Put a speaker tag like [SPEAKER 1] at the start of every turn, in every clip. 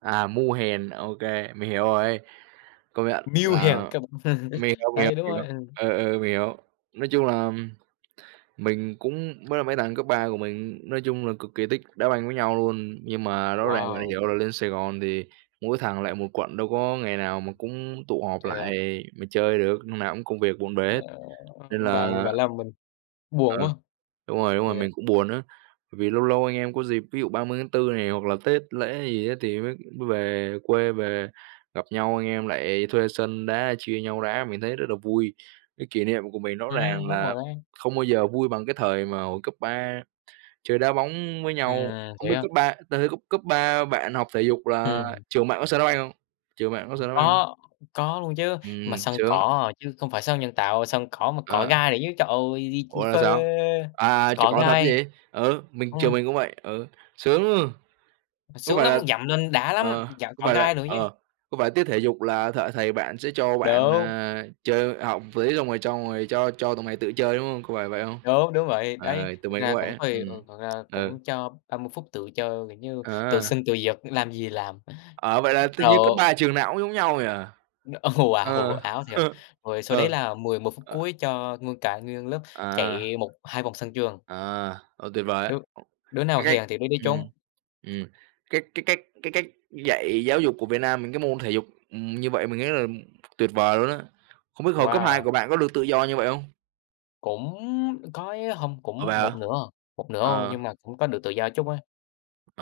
[SPEAKER 1] À, mưu hèn, ô kê, mình hiểu rồi, công nhận
[SPEAKER 2] Mưu hèn
[SPEAKER 1] là
[SPEAKER 2] kế bẩn.
[SPEAKER 1] mình hiểu, mình hiểu,
[SPEAKER 2] Đấy, đúng rồi.
[SPEAKER 1] hiểu.
[SPEAKER 2] Ừ.
[SPEAKER 1] Ờ, ờ, mình hiểu. Nói chung là mình cũng với là mấy thằng cấp 3 của mình nói chung là cực kỳ thích đá banh với nhau luôn. Nhưng mà rõ ràng là
[SPEAKER 2] Wow!
[SPEAKER 1] dạo này lên Sài Gòn thì mỗi thằng lại một quận, đâu có ngày nào mà cũng tụ họp
[SPEAKER 2] [unintelligible] thế à?
[SPEAKER 1] lại mà chơi được, lúc nào cũng công việc bộn bể hết, nên
[SPEAKER 2] Bạn
[SPEAKER 1] là
[SPEAKER 2] bạn làm mình buồn
[SPEAKER 1] Ờ,
[SPEAKER 2] quá.
[SPEAKER 1] đúng rồi, đúng rồi,
[SPEAKER 2] Yeah.
[SPEAKER 1] mình cũng buồn á, bởi vì lâu lâu anh em có dịp, ví dụ 30/4 này hoặc là Tết lễ gì á, thì mới mới về quê, về gặp nhau, anh em lại thuê sân đá, chia nhau đá, mình thấy rất là vui. Cái kỷ niệm của mình rõ
[SPEAKER 2] Ừm,
[SPEAKER 1] ràng
[SPEAKER 2] đúng
[SPEAKER 1] là
[SPEAKER 2] rồi đấy.
[SPEAKER 1] không bao giờ vui bằng cái thời mà hồi cấp 3 chơi đá bóng với nhau.
[SPEAKER 2] Ừm,
[SPEAKER 1] Không
[SPEAKER 2] thế
[SPEAKER 1] biết
[SPEAKER 2] á?
[SPEAKER 1] cấp ba tới tới cấp cấp 3 bạn học thể dục là
[SPEAKER 2] Ừm.
[SPEAKER 1] trường bạn có sân đá banh hông? Trường bạn có sân
[SPEAKER 2] [unintelligible]
[SPEAKER 1] đá banh hông?
[SPEAKER 2] có, có luôn chứ, mà
[SPEAKER 1] Ừm,
[SPEAKER 2] sân
[SPEAKER 1] sướng.
[SPEAKER 2] cỏ, chứ không phải sân nhân tạo, sân cỏ mà cỏ
[SPEAKER 1] Ờ.
[SPEAKER 2] gai nữa chứ. Trời ơi,
[SPEAKER 1] Ủa,
[SPEAKER 2] [unintelligible]
[SPEAKER 1] là
[SPEAKER 2] phê!
[SPEAKER 1] sao? À, trượt
[SPEAKER 2] Cỏ
[SPEAKER 1] cỏ thật chứ
[SPEAKER 2] gai.
[SPEAKER 1] gì? Ừ, mình trường
[SPEAKER 2] Ừm.
[SPEAKER 1] mình cũng vậy, ừ, sướng!
[SPEAKER 2] Mà
[SPEAKER 1] Có
[SPEAKER 2] sướng
[SPEAKER 1] phải
[SPEAKER 2] lắm,
[SPEAKER 1] là
[SPEAKER 2] dậm lên đã lắm,
[SPEAKER 1] ờ,
[SPEAKER 2] dậm
[SPEAKER 1] có
[SPEAKER 2] cỏ
[SPEAKER 1] phải là
[SPEAKER 2] gai nữa chứ.
[SPEAKER 1] ờ, có phải tiết thể dục là th thầy bạn sẽ cho bạn,
[SPEAKER 2] Đúng.
[SPEAKER 1] à, chơi học với xong rồi cho ngồi cho cho tụi mày tự chơi, đúng hông? Có phải vậy không?
[SPEAKER 2] Đúng, đúng vậy, đấy,
[SPEAKER 1] Ờ, tụi
[SPEAKER 2] thực
[SPEAKER 1] mình cũng
[SPEAKER 2] ra
[SPEAKER 1] vậy
[SPEAKER 2] cũng
[SPEAKER 1] á,
[SPEAKER 2] tùy,
[SPEAKER 1] ừm,
[SPEAKER 2] ừ, thực ra
[SPEAKER 1] ừ.
[SPEAKER 2] cũng cho 30 phút tự chơi, kiểu như, tự
[SPEAKER 1] À.
[SPEAKER 2] sinh tự diệt, làm gì làm.
[SPEAKER 1] Ờ, vậy là tựa như cấp
[SPEAKER 2] Rồi
[SPEAKER 1] 3 trường nào cũng giống nhau nhỉ?
[SPEAKER 2] Đ Ồ, wow,
[SPEAKER 1] Ờ.
[SPEAKER 2] ảo thiệt. Rồi sau đấy
[SPEAKER 1] Ờ,
[SPEAKER 2] là 11 phút
[SPEAKER 1] ờ.
[SPEAKER 2] cuối cho nguyên cả nguyên lớp
[SPEAKER 1] À.
[SPEAKER 2] chạy một hai vòng sân trường.
[SPEAKER 1] À, ô, tuyệt vời á.
[SPEAKER 2] Đứa đứa nào
[SPEAKER 1] Cái cách
[SPEAKER 2] hèn thì đứa đấy
[SPEAKER 1] ừm,
[SPEAKER 2] trốn.
[SPEAKER 1] ừm, cái cái cách cái cách dạy giáo dục của Việt Nam mình, cái môn thể dục, ừm, như vậy, mình nghĩ là tuyệt vời luôn á. Không biết hồi cấp 2
[SPEAKER 2] Wow.
[SPEAKER 1] của bạn có được tự do như vậy hông?
[SPEAKER 2] Cũng có ấy hông,
[SPEAKER 1] Ủa,
[SPEAKER 2] cũng
[SPEAKER 1] vậy hả?
[SPEAKER 2] một nửa à, một nửa thôi
[SPEAKER 1] Ờ.
[SPEAKER 2] nhưng mà cũng có được tự do chút á.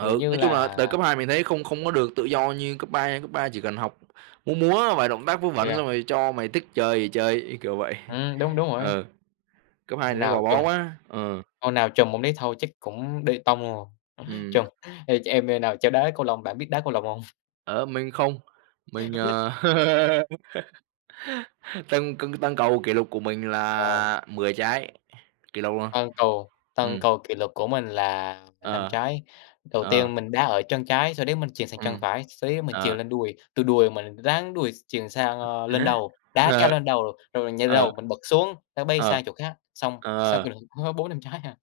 [SPEAKER 2] Kiểu như
[SPEAKER 1] nói chung là
[SPEAKER 2] là
[SPEAKER 1] từ cấp 2 mình thấy không không có được tự do như cấp 3 nha, cấp 3 chỉ cần học, múa múa vài động tác vớ
[SPEAKER 2] Thế
[SPEAKER 1] vẩn
[SPEAKER 2] à?
[SPEAKER 1] xong rồi cho mày thích chơi thì chơi, cái kiểu vậy.
[SPEAKER 2] Ừm, đúng, đúng rồi.
[SPEAKER 1] Ừ, cấp 2 thì nó
[SPEAKER 2] Nào
[SPEAKER 1] gò
[SPEAKER 2] trùm.
[SPEAKER 1] bó quá, ừ.
[SPEAKER 2] Ông nào trùm ông đấy thôi chắc cũng đi tong luôn rồi.
[SPEAKER 1] Ừm.
[SPEAKER 2] Trùm ê, ch em em nào chơi đá cầu lông, bạn biết đá cầu lông hông?
[SPEAKER 1] Ờ, mình không, mình, ờ tâng câng tâng cầu kỷ lục của mình
[SPEAKER 2] Ờ.
[SPEAKER 1] là 10 trái, kỷ lục luôn,
[SPEAKER 2] Tâng cầu, tâng
[SPEAKER 1] ừm.
[SPEAKER 2] cầu kỷ lục của mình là, à, 5
[SPEAKER 1] Ờ,
[SPEAKER 2] trái. Đầu
[SPEAKER 1] ờ.
[SPEAKER 2] tiên mình đá ở chân trái, sau đấy mình chuyền sang chân
[SPEAKER 1] Ừm,
[SPEAKER 2] phải, sau đấy mình chuyền
[SPEAKER 1] ờ.
[SPEAKER 2] lên đùi, từ đùi mình ráng đùi s chuyền sang, ơ, lên đầu, đá cao
[SPEAKER 1] Ờ. Ờ.
[SPEAKER 2] lên đầu, rồi mình nhà
[SPEAKER 1] Ờ.
[SPEAKER 2] lầu mình bật xuống, nó bay
[SPEAKER 1] Ờ,
[SPEAKER 2] sang chỗ khác. Xong, sau kỷ
[SPEAKER 1] ờ.
[SPEAKER 2] lục có 4-5 trái à.